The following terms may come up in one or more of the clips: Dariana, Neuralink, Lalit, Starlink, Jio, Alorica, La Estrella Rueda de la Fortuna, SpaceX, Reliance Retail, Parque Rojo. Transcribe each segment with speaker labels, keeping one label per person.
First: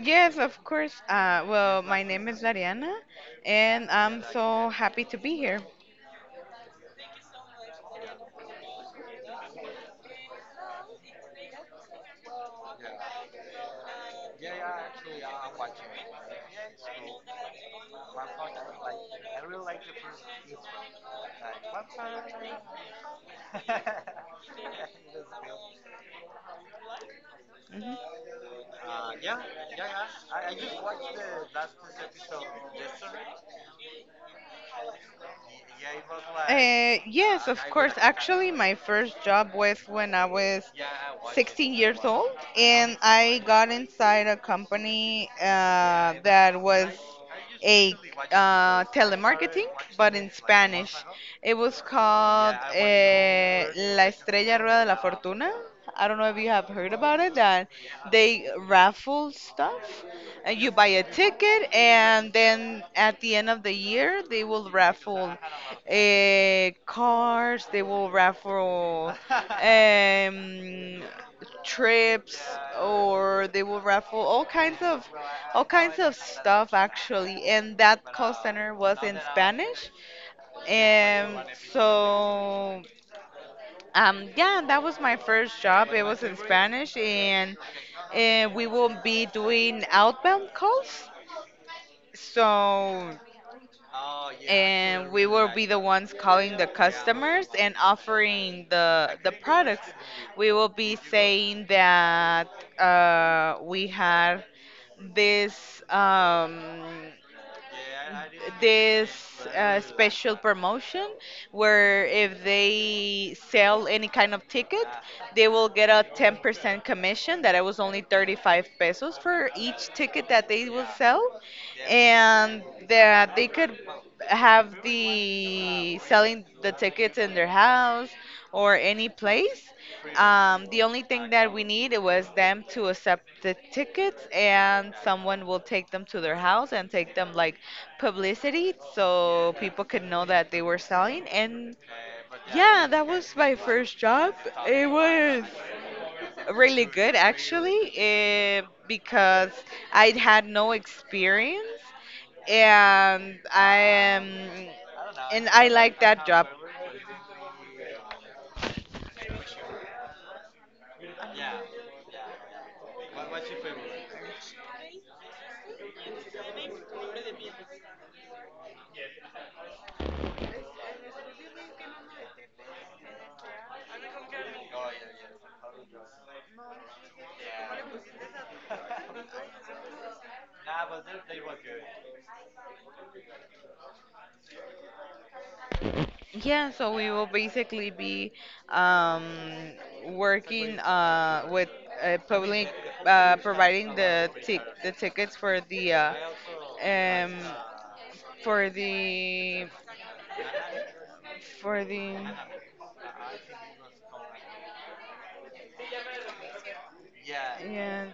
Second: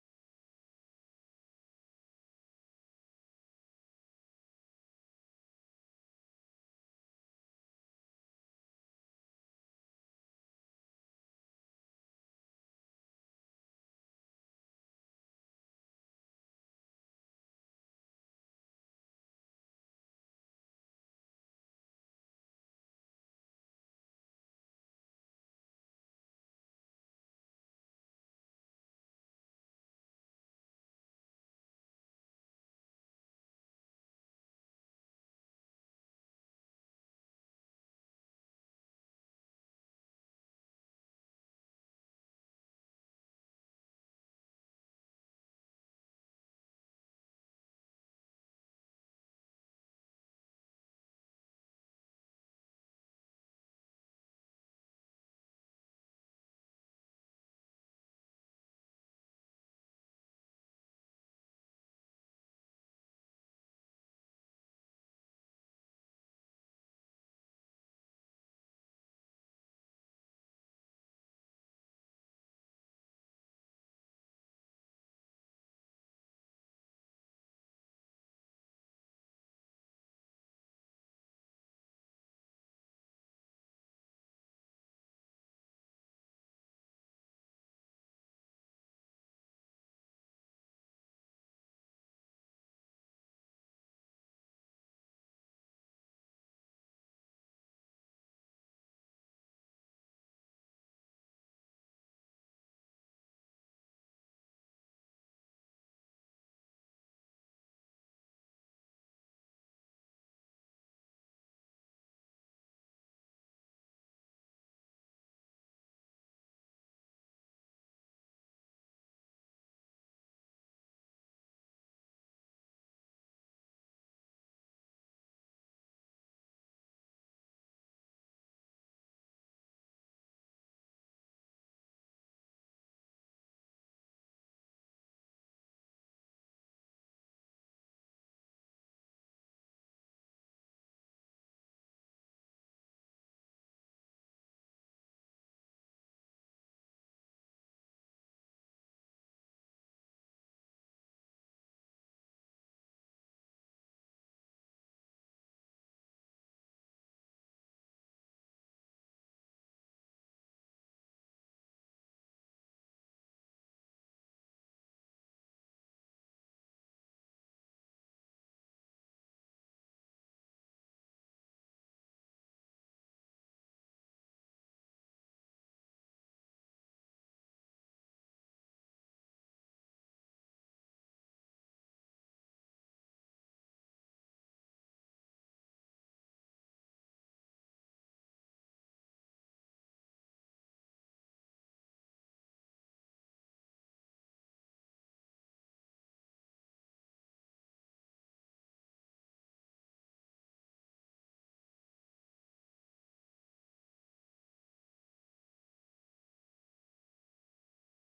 Speaker 1: Yes, of course. Well, my name is Dariana, and I'm so happy to be here. Mhm. Yes, of course. Actually, my first job was when I was 16 years old, and I got inside a company. Yeah, that was a uh, telemarketing, but in Spanish. It was called uh, La Estrella Rueda de la Fortuna. I don't know if you have heard about it, that they raffle stuff. You buy a ticket, and then at the end of the year, they will raffle cars, they will raffle trips, or they will raffle all kinds of stuff actually. And that call center was in Spanish, and so yeah, that was my first job. It was in Spanish, and we will be doing outbound calls. So, and totally we will be the ones calling the customers and offering the products. We will be saying that we had this um, this special promotion where if they sell any kind of ticket, they will get a 10% commission that it was only 35 pesos for each ticket that they will sell, and that they could have the selling the tickets in their house or any place. The only thing that we needed was them to accept the tickets, and someone will take them to their house and take them like publicity so people could know that they were selling. And yeah, that was my first job. It was really good actually, because I had no experience and I am, and I like that job. Yeah, so we will basically be um, working with public, providing the tickets for the um, for the for the yeah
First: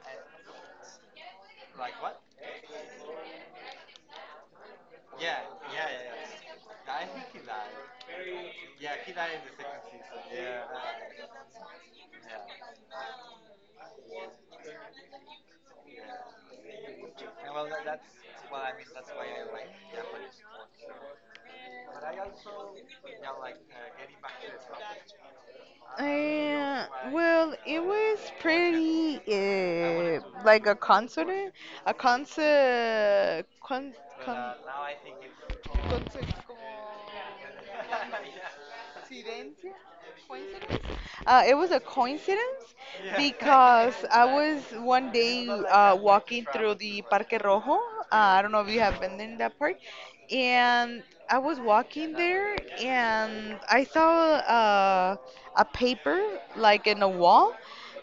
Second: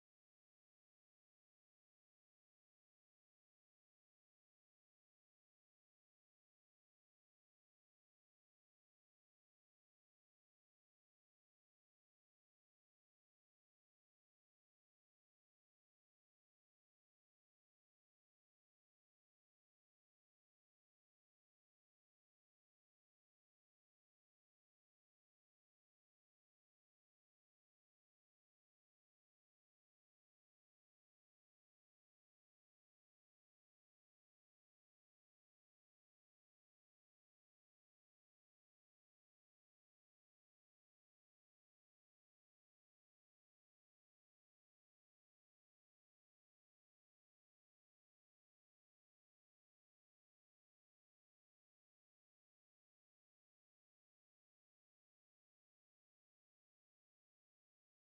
Speaker 1: Uh, well, it was pretty like a concert, a concert, con, con, concert como coincidencia. It was a coincidence because I was one day walking through the Parque Rojo. I don't know if you have been in that park. And I was walking there and I saw a paper like in a wall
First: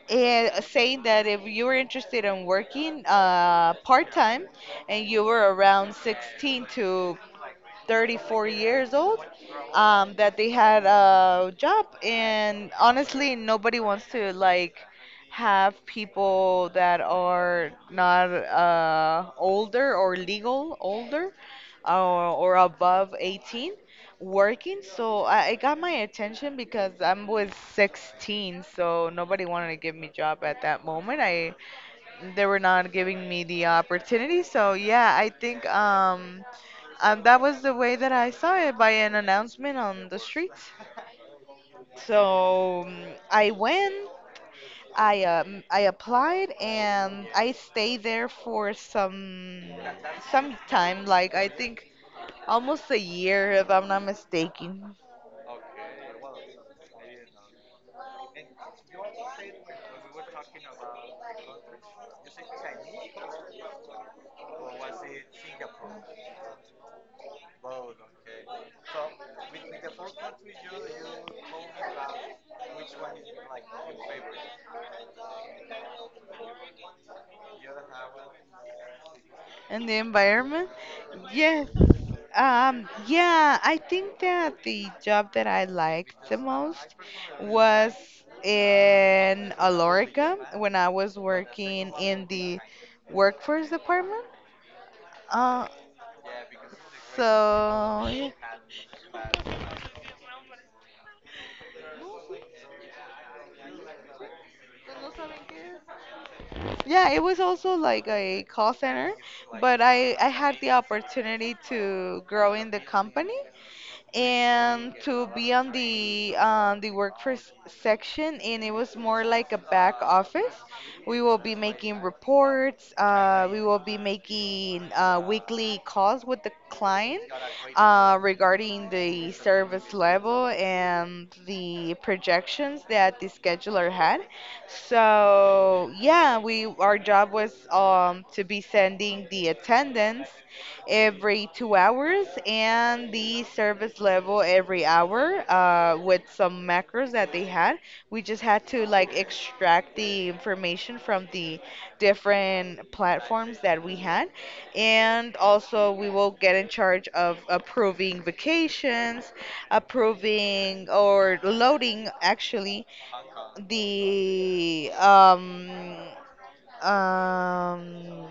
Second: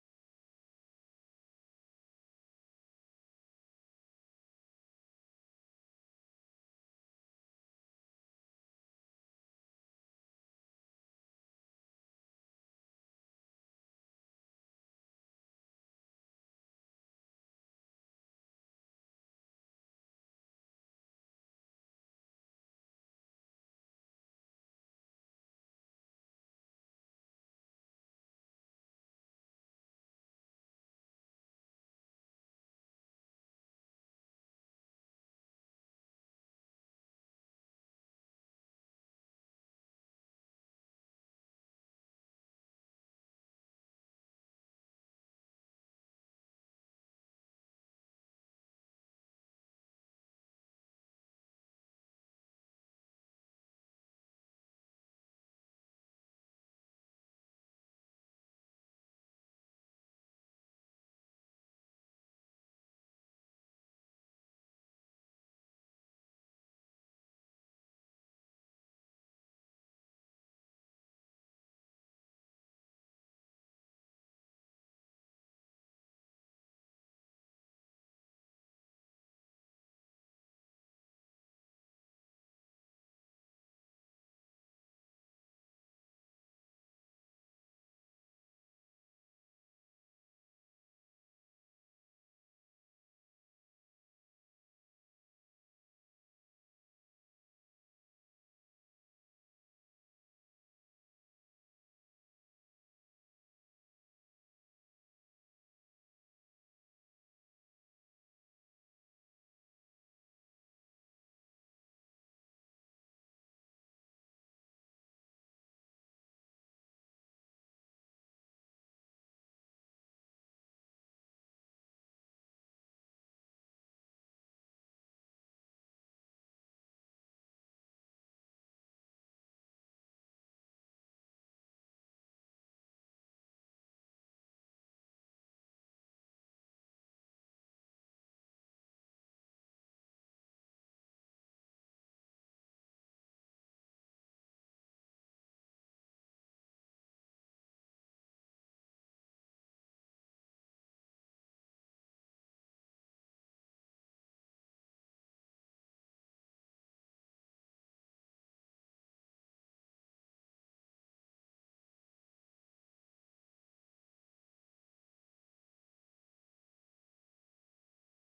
Speaker 1: and saying that if you were interested in working part time and you were around 16 to 34 years old, that they had a job, and honestly nobody wants to like have people that are not older or legal older, or above 18 working. So I got my attention because I was 16, so nobody wanted to give me job at that moment. I They were not giving me the opportunity, so yeah, I think and that was the way that I saw it, by an announcement on the streets. So I went, I applied, and I stayed there for some time, like I think almost a year, if I'm not mistaken. And the environment? Yes. Yeah, I think that the job that I liked the most was in Alorica, when I was working in the workforce department. Uh, so, yeah. Yeah, it was also like a call center, but I had the opportunity to grow in the company, and to be on the workforce section. And it was more like a back office. We will be making reports. We will be making weekly calls with the client, regarding the service level and the projections that the scheduler had. So yeah, we our job was to be sending the attendance every two hours, and the service level every hour, with some macros that they had. We just had to like extract the information from the different platforms that we had. And also, we will get in charge of approving vacations, approving or loading actually the um,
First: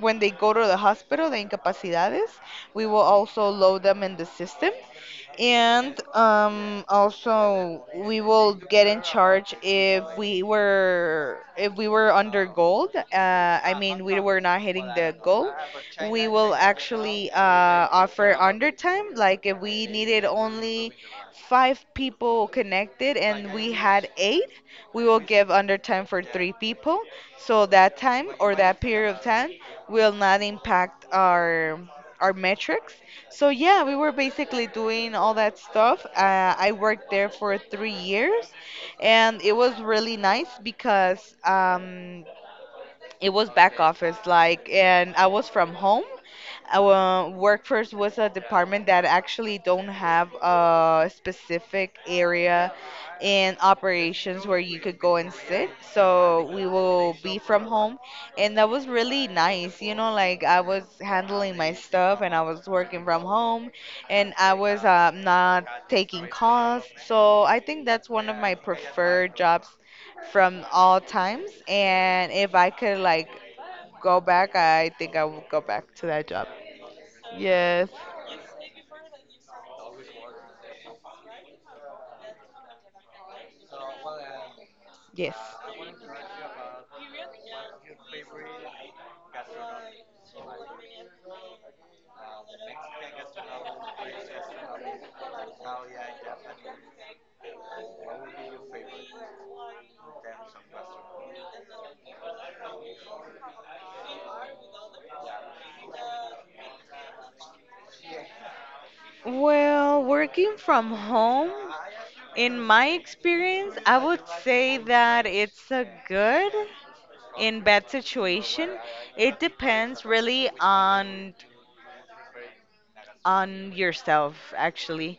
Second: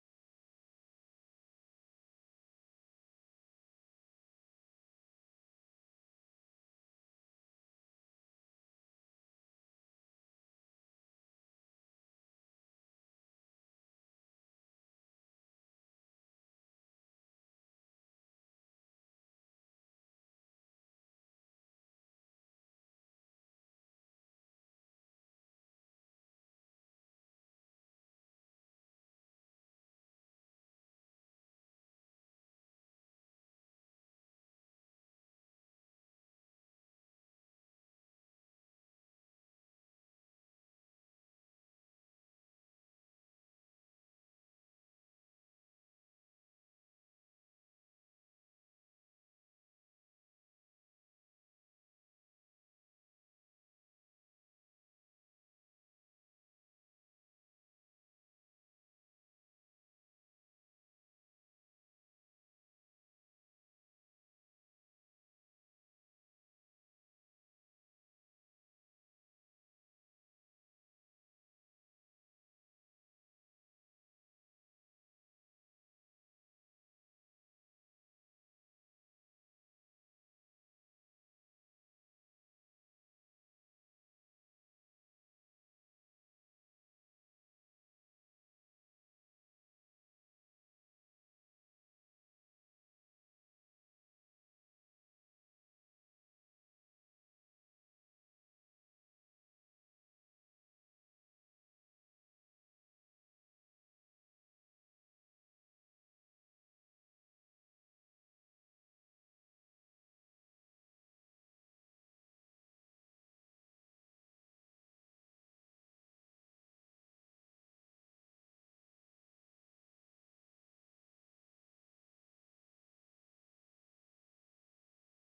Speaker 1: when they go to the hospital, the incapacidades, we will also load them in the system. And also, we will get in charge if we were under gold. I mean, we were not hitting the goal. We will actually offer undertime. Like if we needed only five people connected and we had eight, we will give undertime for three people. So that time or that period of time will not impact our metrics. So yeah, we were basically doing all that stuff. I worked there for three years, and it was really nice because it was back office like, and I was from home. Our workforce was a department that actually don't have a specific area in operations where you could go and sit. So we will be from home, and that was really nice. You know, like I was handling my stuff and I was working from home, and I was not taking calls. So I think that's one of my preferred jobs from all times. And if I could like go back, I think I would go back to that job. Yes. Yes. Well, working from home, in my experience, I would say that it's a good in bad situation. It depends really on yourself actually.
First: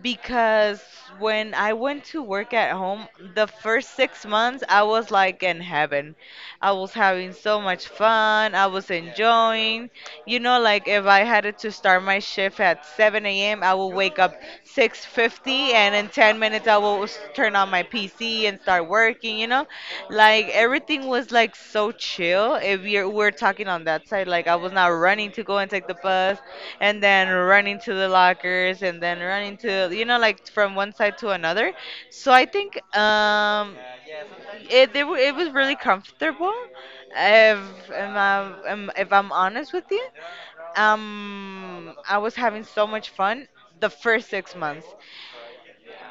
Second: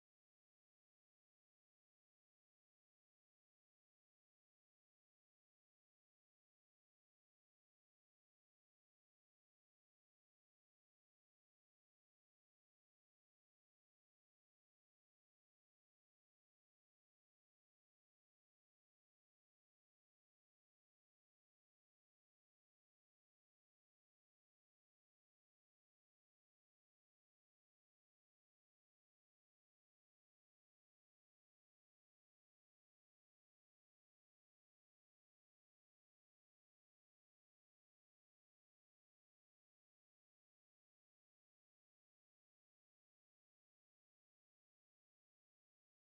Speaker 1: Because when I went to work at home, the first six months I was like in heaven. I was having so much fun. I was enjoying. You know, like if I had to start my shift at 7 a.m., I would wake up 6:50, and in 10 minutes I will turn on my PC and start working. You know, like everything was like so chill. If you're we're talking on that side, like I was not running to go and take the bus, and then running to the lockers, and then running to, you know, like from one side to another. So I think it it was really comfortable. If if I'm honest with you, I was having so much fun the first six months.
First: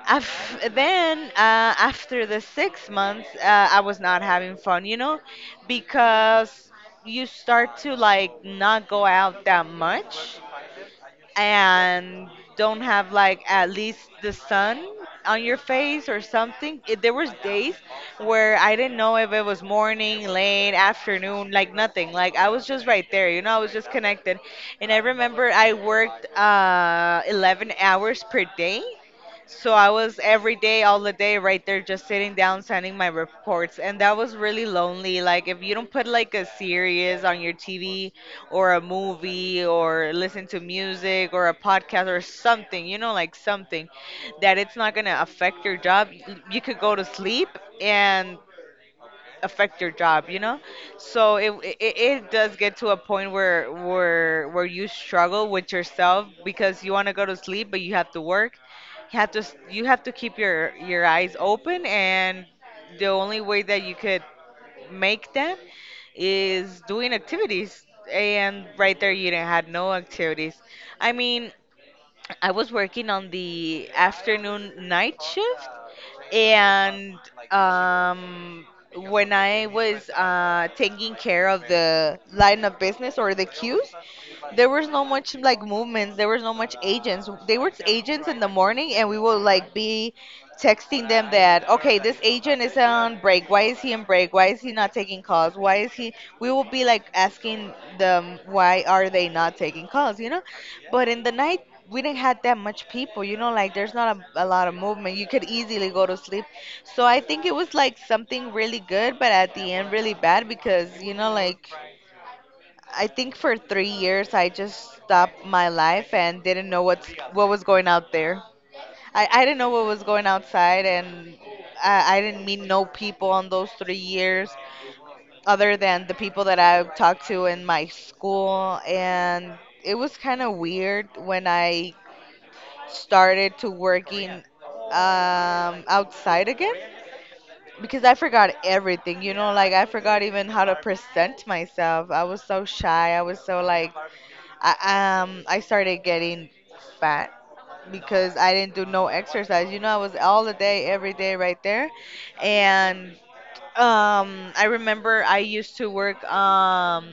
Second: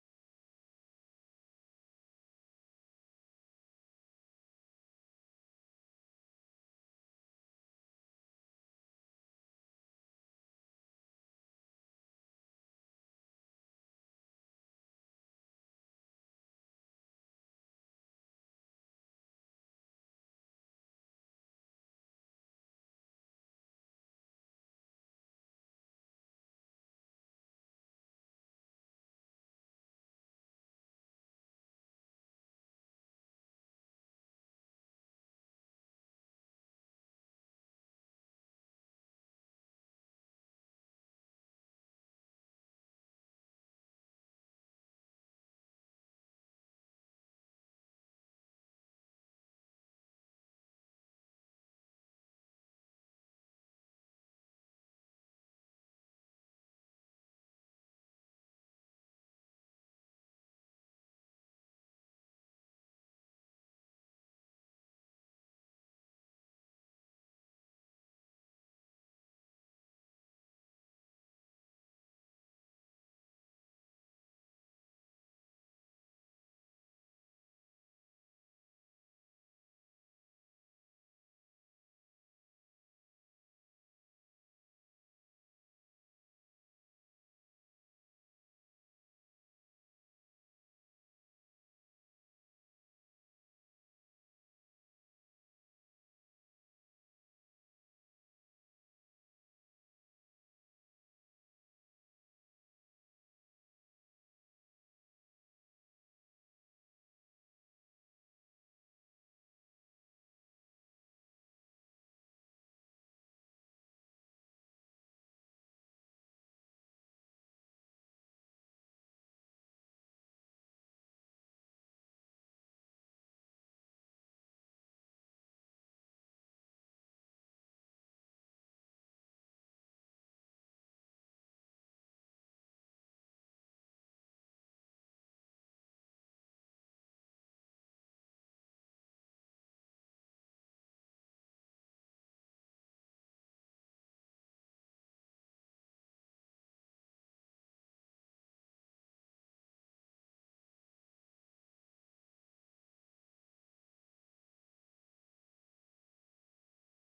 Speaker 1: Af then After the six months, I was not having fun, you know, because you start to like not go out that much, and don't have like at least the sun on your face or something. There was days where I didn't know if it was morning, late, afternoon, like nothing. Like I was just right there, you know, I was just connected. And I remember I worked 11 hours per day. So I was every day, all the day, right there, just sitting down, sending my reports, and that was really lonely. Like if you don't put like a series on your TV or a movie or listen to music or a podcast or something, you know, like something that it's not going to affect your job. You could go to sleep and affect your job, you know? So it does get to a point where you struggle with yourself because you want to go to sleep but you have to work. You have to you have to keep your eyes open, and the only way that you could make them is doing activities. And right there, you didn't had no activities. I mean, I was working on the afternoon night shift, and um, when I was taking care of the line of business or the queues, there was no much like movements. There was no much agents. They were agents in the morning, and we will like be texting them that okay, this agent is on break. Why is he on break? Why is he not taking calls? Why is he? We will be like asking them why are they not taking calls? You know, but in the night, we didn't have that much people, you know, like there's not a lot of movement. You could easily go to sleep. So I think it was like something really good, but at the end, really bad because, you know, like I think for three years, I just stopped my life and didn't know what was going out there. I didn't know what was going outside, and I didn't meet no people on those three years other than the people that I talked to in my school. And it was kind of weird when I started to working outside again, because I forgot everything, you know, like I forgot even how to present myself. I was so shy. I was so like, I started getting fat because I didn't do no exercise. You know, I was all the day, every day right there. And I remember I used to work um,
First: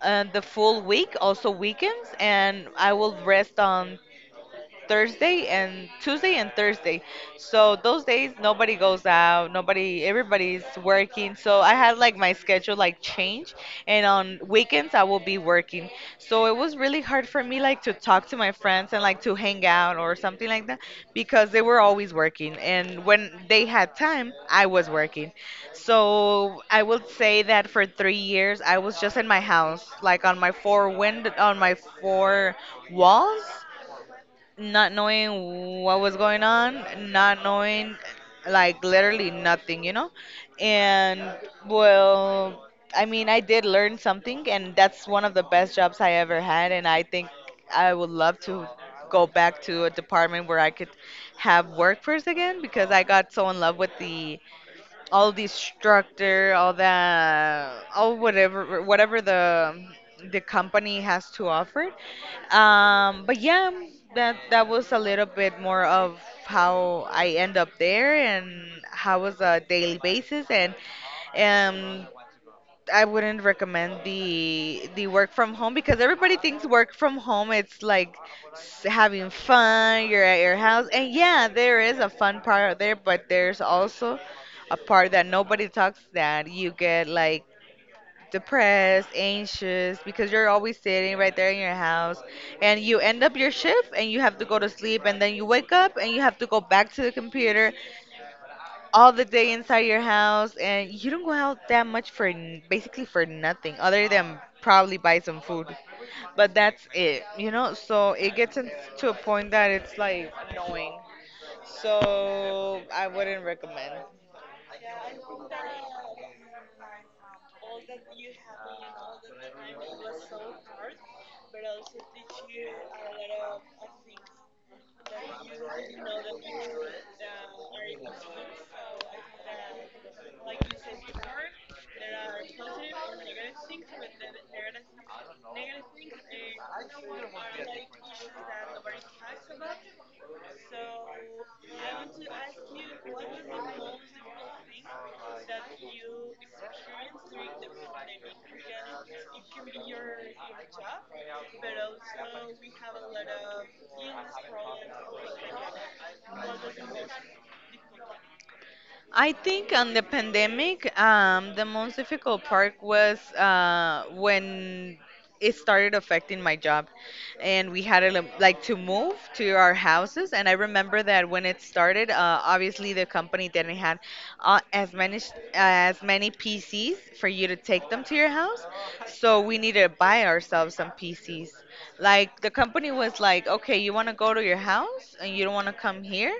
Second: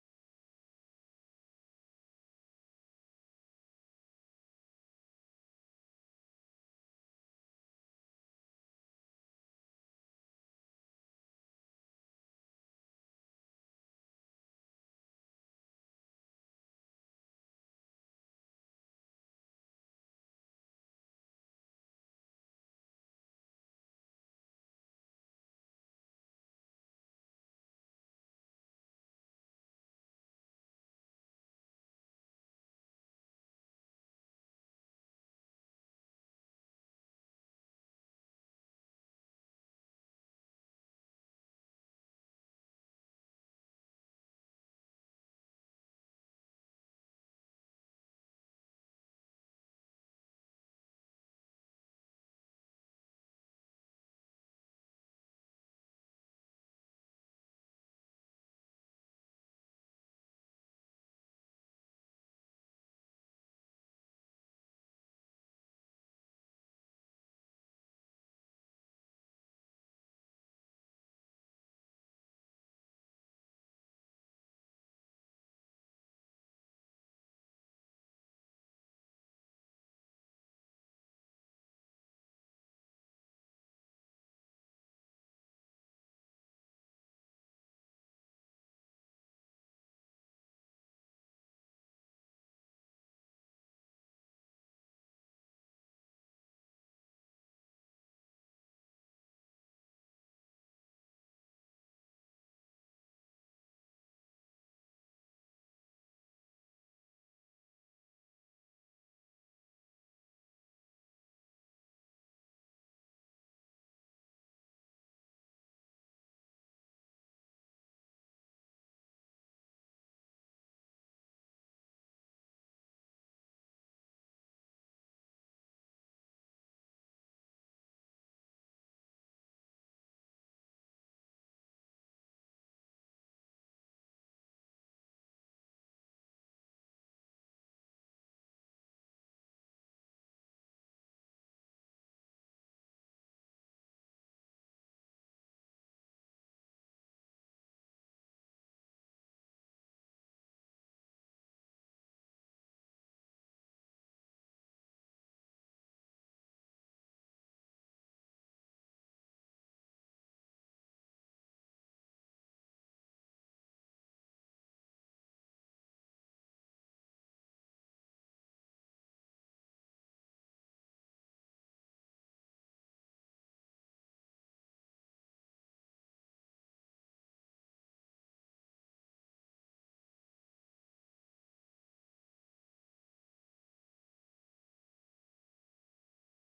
Speaker 1: uh, the full week, also weekends, and I will rest on Thursday and Tuesday and Thursday So those days nobody goes out, nobody everybody's working. So I had like my schedule like change, and on weekends I will be working. So it was really hard for me like to talk to my friends and like to hang out or something like that because they were always working, and when they had time I was working. So I would say that for 3 years I was just in my house, like on my four wind on my four walls, not knowing what was going on, not knowing, like, literally nothing, And well, I mean, I did learn something, and that's one of the best jobs I ever had. And I think I would love to go back to a department where I could have work first again, because I got so in love with the all the structure, all that, all whatever the company has to offer. But yeah, that that was a little bit more of how I end up there, and how was a daily basis. And um I wouldn't recommend the work from home, because everybody thinks work from home it's like having fun, you're at your house. And yeah, there is a fun part out there, but there's also a part that nobody talks, that you get like depressed, anxious, because you're always sitting right there in your house, and you end up your shift and you have to go to sleep, and then you wake up and you have to go back to the computer all the day inside your house. And you don't go out that much for basically for nothing, other than probably buy some food. But that's it, so it gets to a point that it's like annoying, so I wouldn't recommend. I think on the pandemic, the most difficult part was when it started affecting my job, and we had to like to move to our houses. And I remember that when it started, obviously the company didn't have as many PCs for you to take them to your house, so we needed to buy ourselves some PCs. Like the company was like, okay, you want to go to your house and you don't want to come here,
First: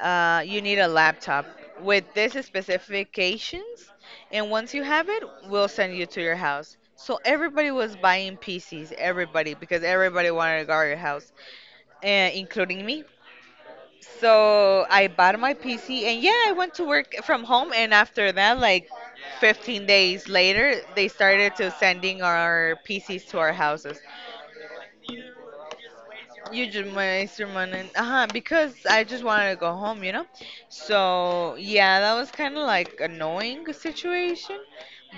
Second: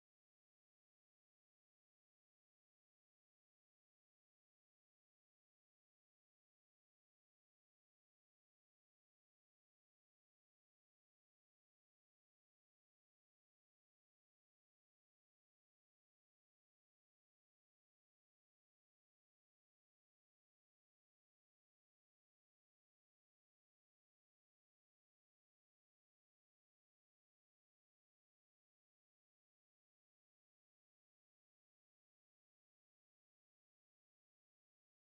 Speaker 1: you need a laptop with these specifications, and once you have it, we'll send you to your house. So everybody was buying PCs, everybody, because everybody wanted to guard your house, including me. So I bought my PC, and yeah, I went to work from home, and after that, like 15 days later, they started to sending our PCs to our houses. You just my your money. Uh-huh, because I just wanted to go home, you know? So yeah, that was kind of like annoying situation.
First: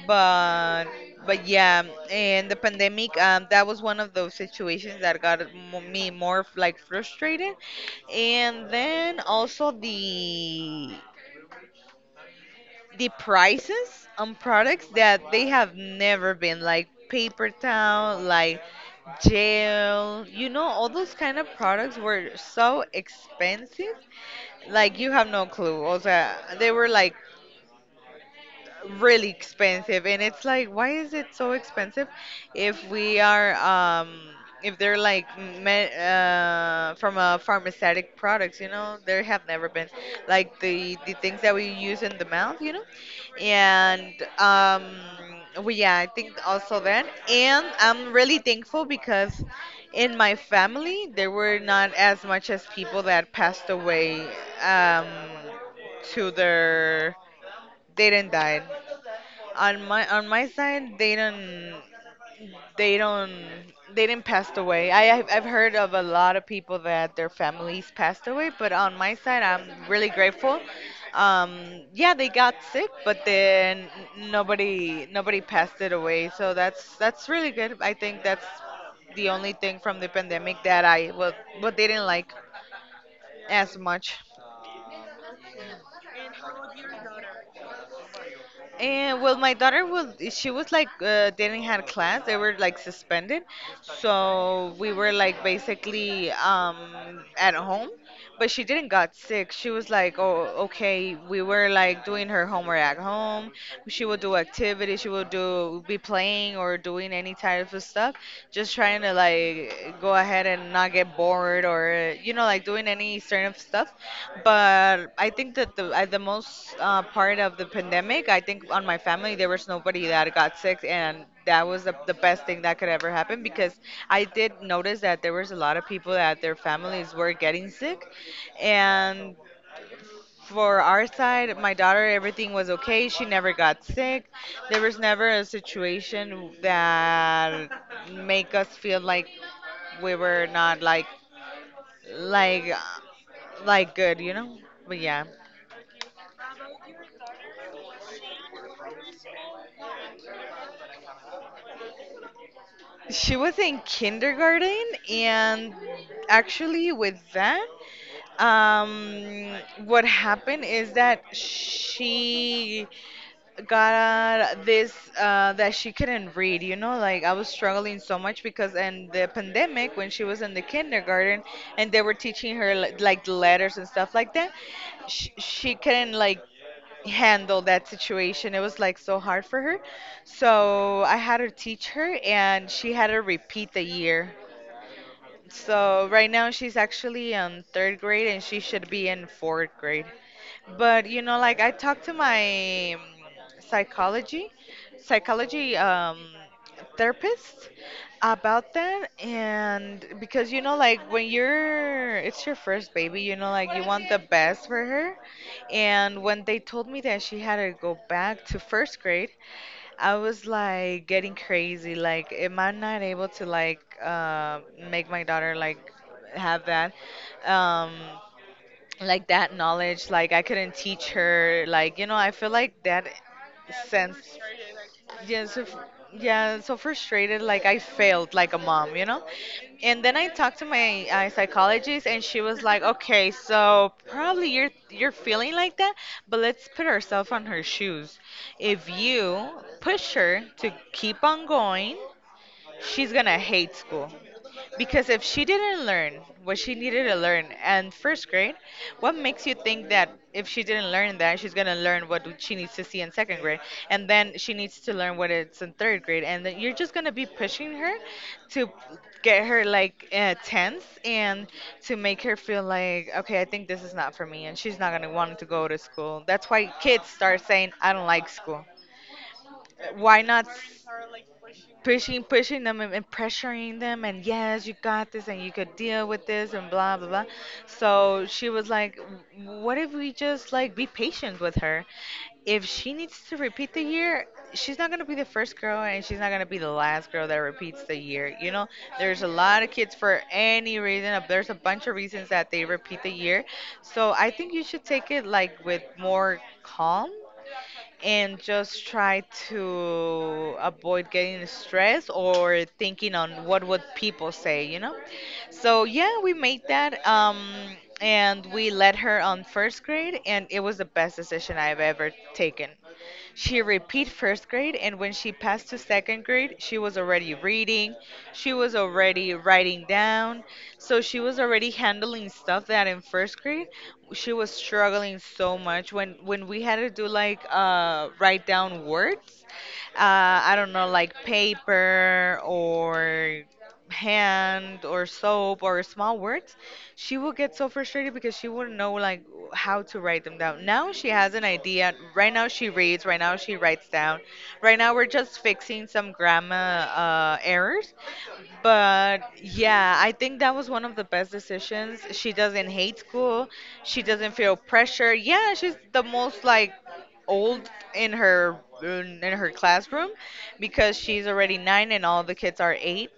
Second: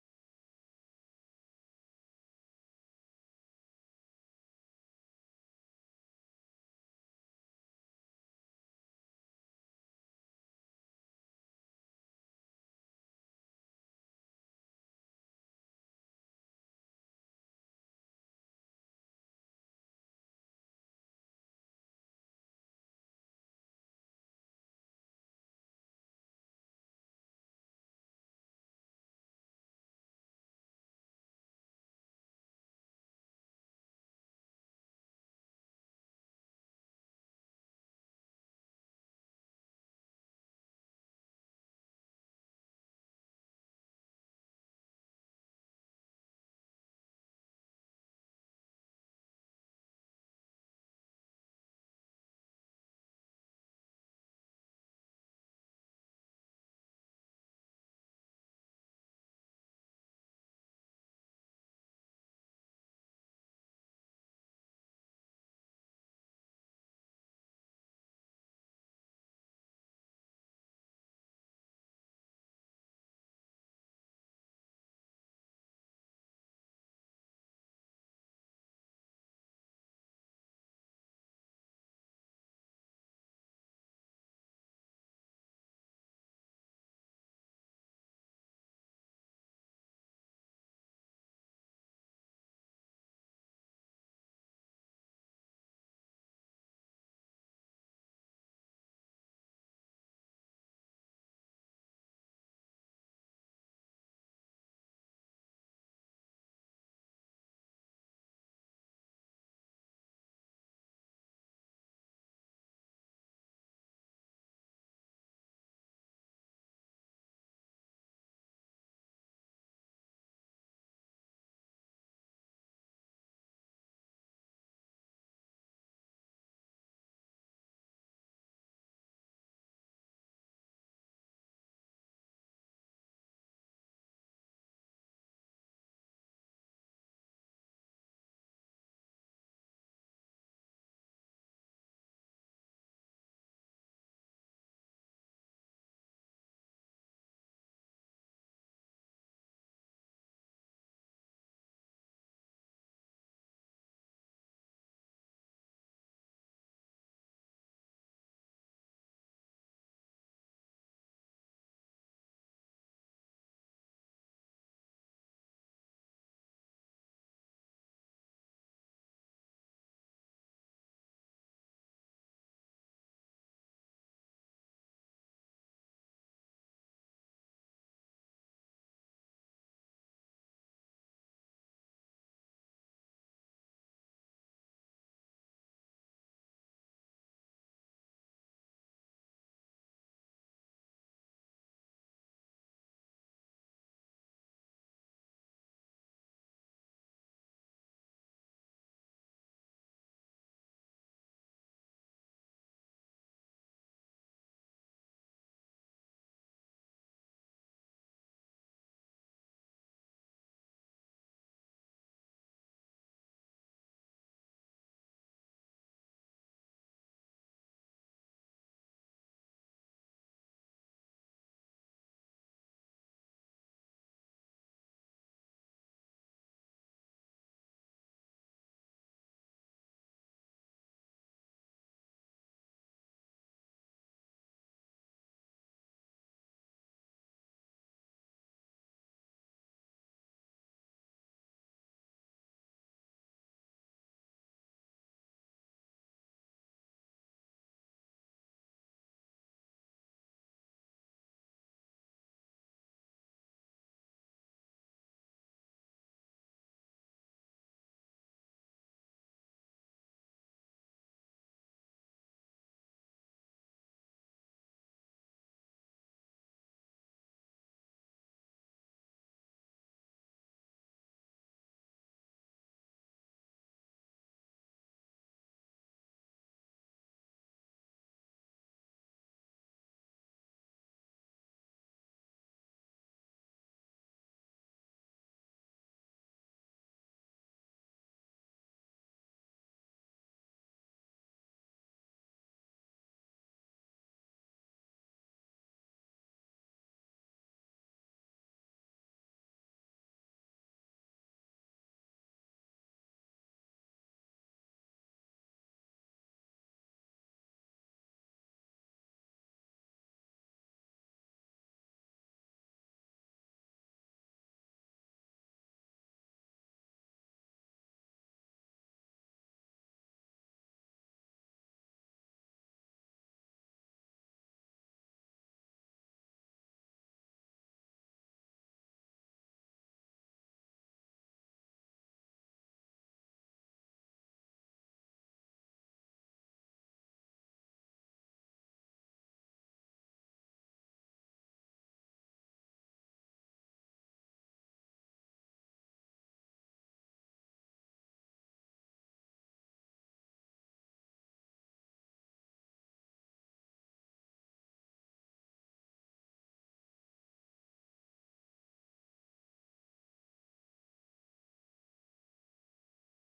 Speaker 1: But, but yeah, and the pandemic, that was one of those situations that got me more like frustrated. And then also the prices on products that they have never been, like paper towel, like gel, you know, all those kind of products were so expensive. Like you have no clue. Also they were like really expensive, and it's like, why is it so expensive if we are if they're like from a pharmaceutic products, you know, there have never been like the things that we use in the mouth, you know. And well yeah, I think also that, and I'm really thankful because in my family there were not as much as people that passed away. um to their they didn't die On my side, they don't, they don't, they didn't pass away. I've heard of a lot of people that their families passed away, but on my side, I'm really grateful. Yeah, they got sick, but then nobody passed it away. So that's really good. I think that's the only thing from the pandemic that I, well, what they didn't like as much. And well, my daughter was, she was like, didn't have class. They were like suspended, so we were like basically at home. But she didn't got sick. She was like, oh, okay. We were like doing her homework at home. She would do activities. She would do be playing or doing any type of stuff, just trying to like go ahead and not get bored, or you know, like doing any sort of stuff. But I think that the at the most part of the pandemic, I think on my family there was nobody that got sick, and that was the best thing that could ever happen, because I did notice that there was a lot of people that their families were getting sick. And for our side, my daughter, everything was okay. She never got sick. There was never a situation that make us feel like we were not like like good, you know? But yeah. She was in kindergarten, and actually, with that, um, what happened is that she got this that she couldn't read, you know, like I was struggling so much, because in the pandemic when she was in the kindergarten and they were teaching her like the letters and stuff like that, she couldn't like handle that situation, it was like so hard for her. So I had her teach her, and she had to repeat the year. So right now she's actually in third grade, and she should be in fourth grade. But you know, like, I talked to my psychology psychology therapist about that, and because you know like when you're, it's your first baby, you know, like you want the best for her. And when they told me that she had to go back to first grade, I was like getting crazy, like, am I not able to like make my daughter like have that um like that knowledge, like I couldn't teach her, like, you know, I feel like that sense. yeah so f- yeah, so frustrated, like I failed like a mom, you know. And then I talked to my psychologist, and she was like, okay, so probably you're feeling like that, but let's put ourselves on her shoes. If you push her to keep on going, she's gonna hate school, because if she didn't learn what she needed to learn in first grade, what makes you think that if she didn't learn that, she's going to learn what she needs to see in second grade? And then she needs to learn what it's in third grade. And then you're just going to be pushing her to get her like tense, and to make her feel like, okay, I think this is not for me. And she's not going to want to go to school. That's why kids start saying, I don't like school. Why not pushing them, and pressuring them, and yes, you got this, and you could deal with this, and blah blah blah. So she was like, what if we just like be patient with her? If she needs to repeat the year, she's not going to be the first girl, and she's not going to be the last girl that repeats the year, you know. There's a lot of kids for any reason, there's a bunch of reasons that they repeat the year. So I think you should take it like with more calm, and just try to avoid getting stressed or thinking on what would people say, you know? So yeah, we made that, and we let her on first grade, and it was the best decision I've ever taken. She repeat first grade, and when she passed to second grade, she was already reading, she was already writing down, so she was already handling stuff that in first grade she was struggling so much. When we had to do like write down words, I don't know, like paper, or hand, or soap, or small words, she will get so frustrated, because she wouldn't know like how to write them down. Now she has an idea. Right now she reads. Right now she writes down. Right now we're just fixing some grammar errors. But yeah, I think that was one of the best decisions. She doesn't hate school. She doesn't feel pressure. Yeah, she's the most like old in her in her classroom, because she's already nine and all the kids are eight.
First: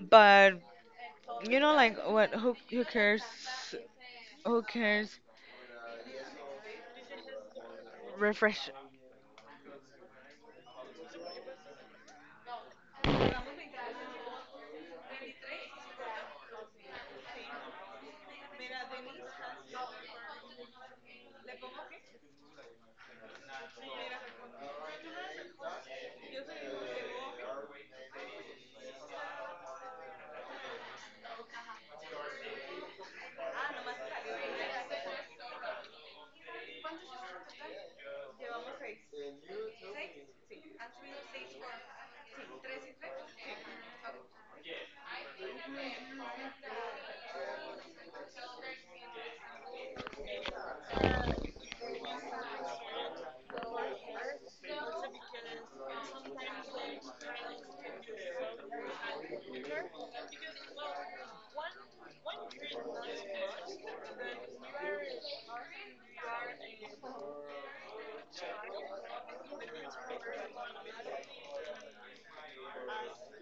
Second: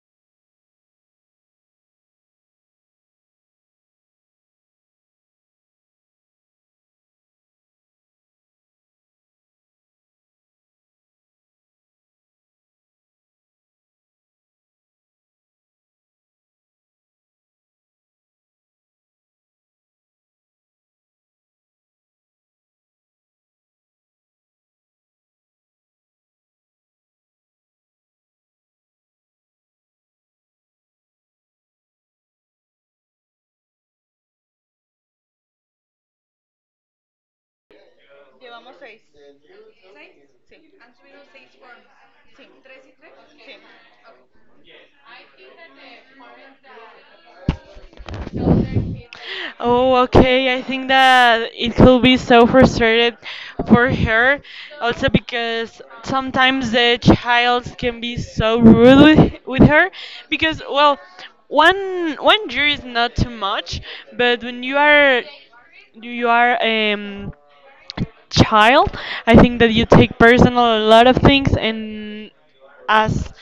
Speaker 1: But you know, like, what? Who cares? Who cares? Refresh.
Speaker 2: Oh, okay. I think that it could be so frustrated for her, also because sometimes the child can be so rude with her, because, well, one year is not too much, but when you are child, I think that you take personal a lot of things, and as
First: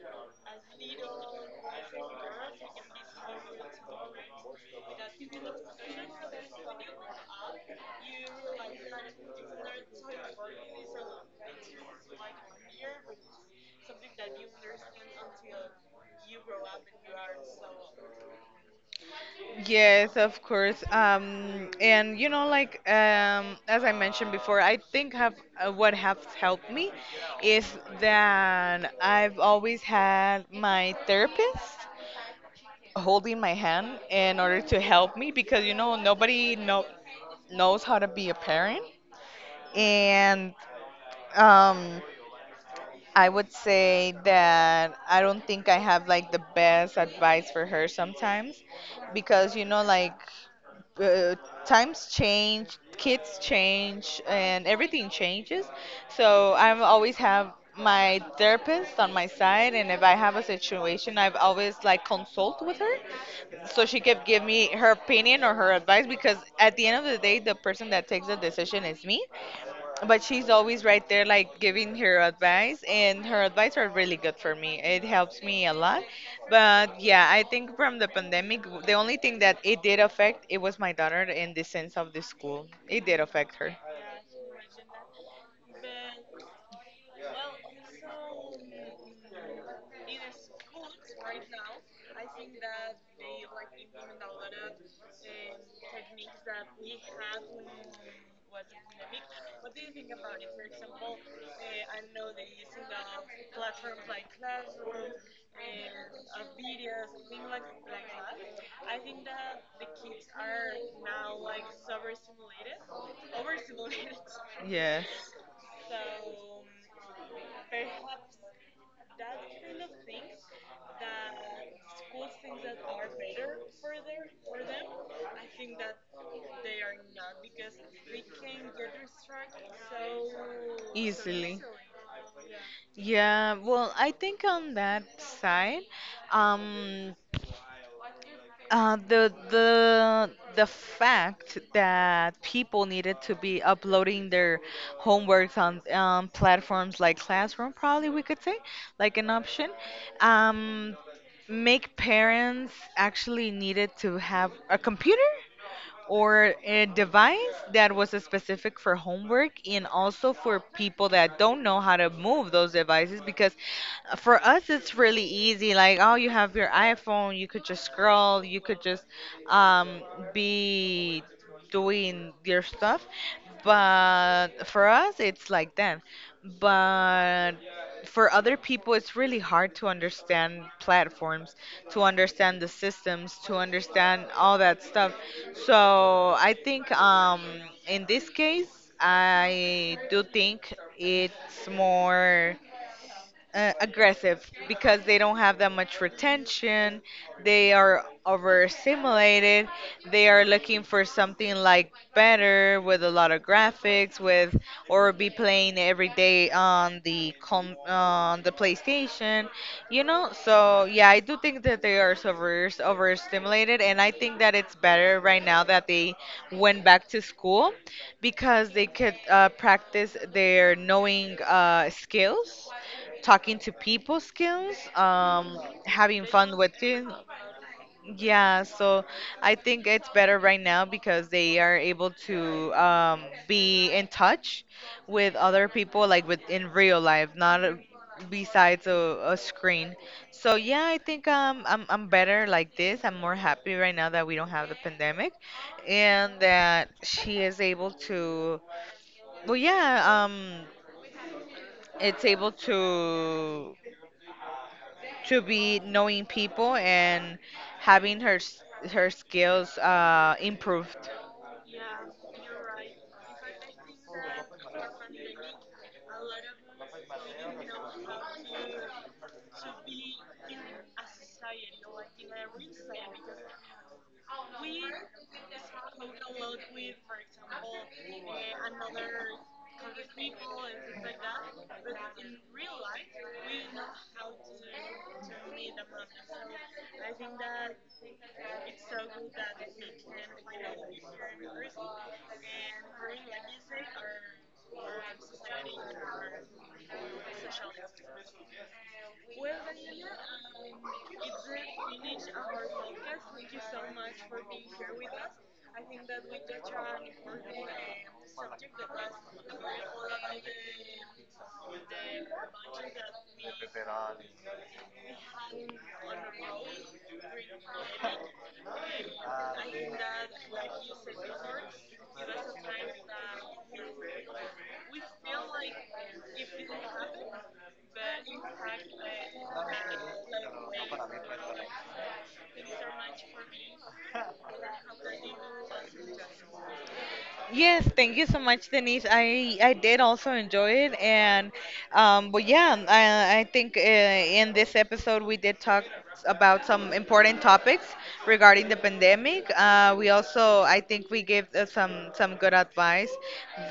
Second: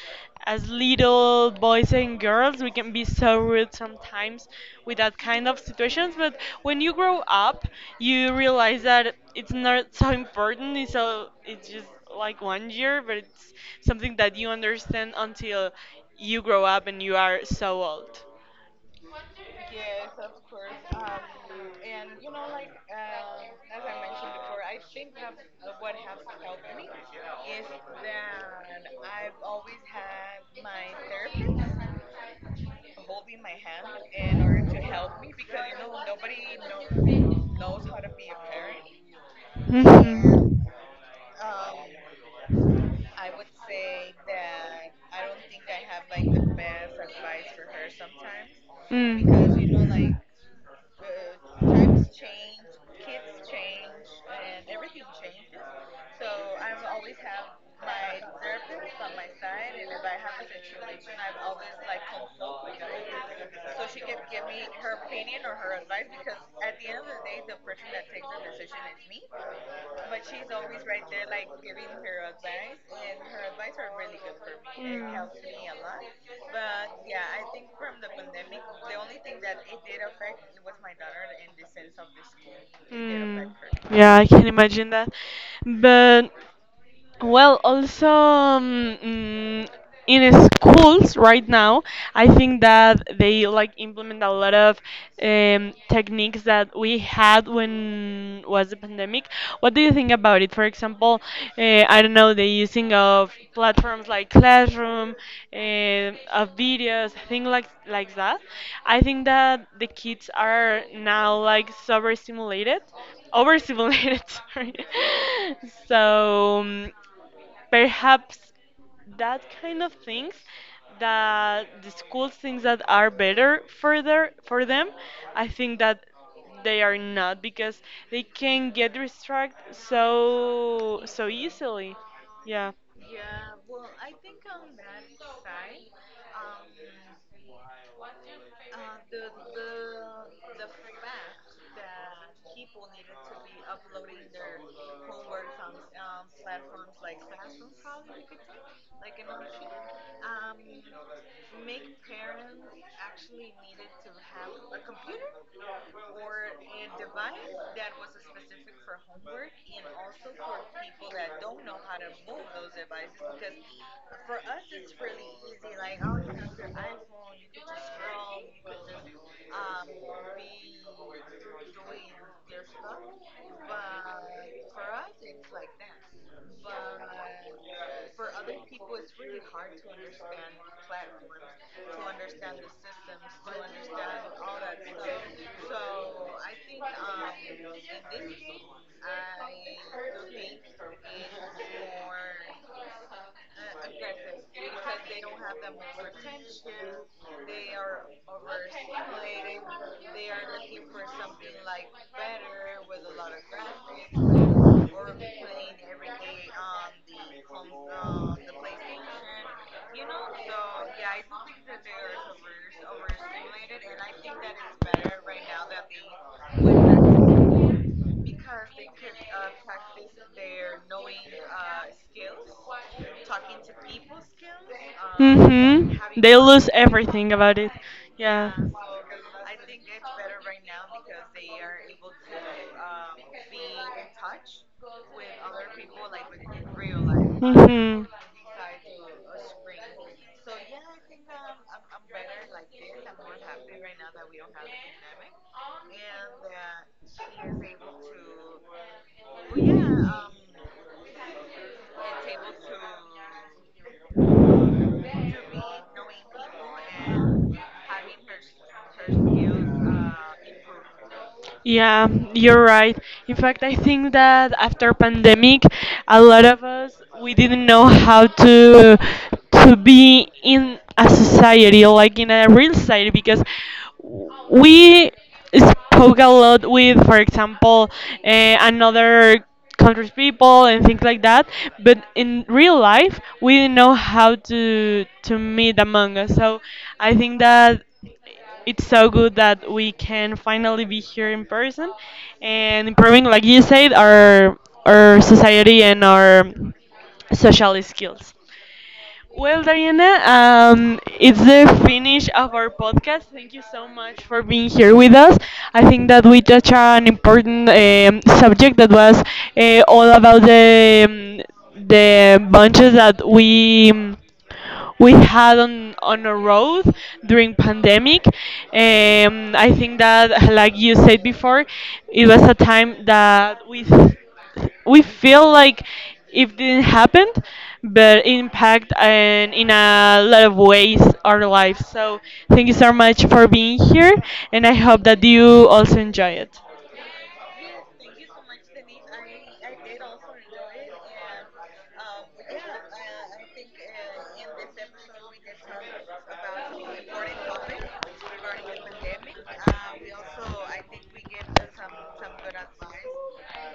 Speaker 2: as little boys and girls, we can be so rude sometimes with that kind of situations. But when you grow up, you realize that it's not so important. It's just like one year, but it's something that you understand until you grow up and you are so old.
Speaker 1: Yes, of course. And you know, like, as I mentioned before, I think have what has helped me is that I've always had my therapist holding my hand, in order to help me, because you know, knows how to be a parent. And
Speaker 2: Mhm.
Speaker 1: um, I would say that I don't think I have like the best advice for her sometimes, because you know like uh, times change, kids change, and everything changes. So I always have my therapist on my side, and if I have a situation I've always like consult with her, so she could give me her opinion or her advice, because at the end of the day the person that takes the decision is me. But she's always right there
Speaker 2: Mm.
Speaker 1: like giving her advice, and her advice are really good for me, it helps me a lot. But yeah, I think from the pandemic the only thing that it did affect it was my daughter, in the sense of the school, it did affect her.
Speaker 2: Yeah, I can imagine that. But, well, also, in schools right now, I think that they like implement a lot of techniques that we had when was the pandemic. What do you think about it? For example, I don't know, the using of platforms like Classroom, uh, of videos, things like that. I think that the kids are now like overstimulated sorry,
Speaker 1: Yes,
Speaker 2: so, perhaps that kind of things that the school thinks that are better further for them, I think that they are not because they can get distracted so
Speaker 1: easily,
Speaker 2: easily. Yeah.
Speaker 1: yeah. Well, I think on that side, um the fact that people needed to be uploading their homeworks on platforms like Classroom, probably we could say, like an option, um, make parents actually needed to have a computer or a device that was specific for homework. And also for people that don't know how to move those devices, because for us it's really easy, like, oh, you have your iPhone, you could just scroll, you could just um, be doing your stuff. But for us it's like that, but for other people, it's really hard to understand platforms, to understand the systems, to understand all that stuff. So I think in this case, I do think it's more aggressive, because they don't have that much retention. They are overstimulated. They are looking for something like better with a lot of graphics, with, or be playing every day on the PlayStation, you know. So yeah, I do think that they are overstimulated, and I think that it's better right now that they went back to school, because they could practice their knowing skills, talking to people skills,
Speaker 2: Mm-hmm.
Speaker 1: having
Speaker 2: They
Speaker 1: fun
Speaker 2: lose
Speaker 1: with it.
Speaker 2: everything about it. Yeah.
Speaker 1: Yeah, so I think it's better right now because they are able to be in touch with other people, like with in real life, not
Speaker 2: Mm-hmm.
Speaker 1: besides a screen. So yeah, I think I'm better like this. I'm more happy right now that we don't have the pandemic, and that she is able to. Well, yeah, it's able to be knowing people and having her skills improved.
Speaker 2: Yeah, you're right. In fact, I think that after pandemic, a lot of us we didn't know how to be in a society like in a real society because we spoke a lot with, for example, uh, another country's people and things like that. But in real life, we didn't know how to meet among us. So I think that it's so good that we can finally be here in person and improving, like you said, our society and our social skills. Well, Dariana, it's the finish of our podcast. Thank you so much for being here with us. I think that we touched an important subject that was all about the bunches that we had on a road during pandemic. I think that, like you said before, it was a time that we feel like it didn't happen, but impact and in a lot of ways our lives. So thank you so much for being here, and I hope that you also enjoy it.
Speaker 1: Yes, thank you so much, Denise. I did also enjoy it, and but yeah, I think in this episode we did talk about some important topics regarding the pandemic. We also, I think we gave some good advice,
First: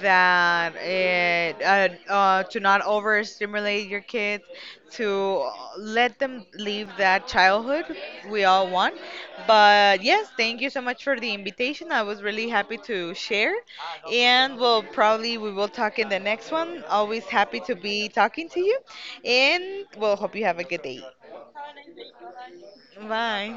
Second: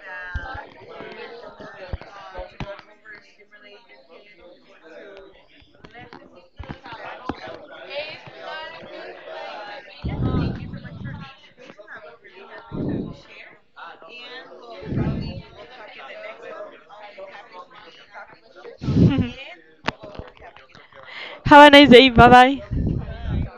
Speaker 1: that to not overstimulate your kids, to let them live that childhood we all want. But yes, thank you so much for the invitation. I was really happy to share, and we'll probably we will talk in the next one. Always happy to be talking to you, and we'll hope you have a good day.
Speaker 2: Have a nice day. Bye bye.
Speaker 1: Bye.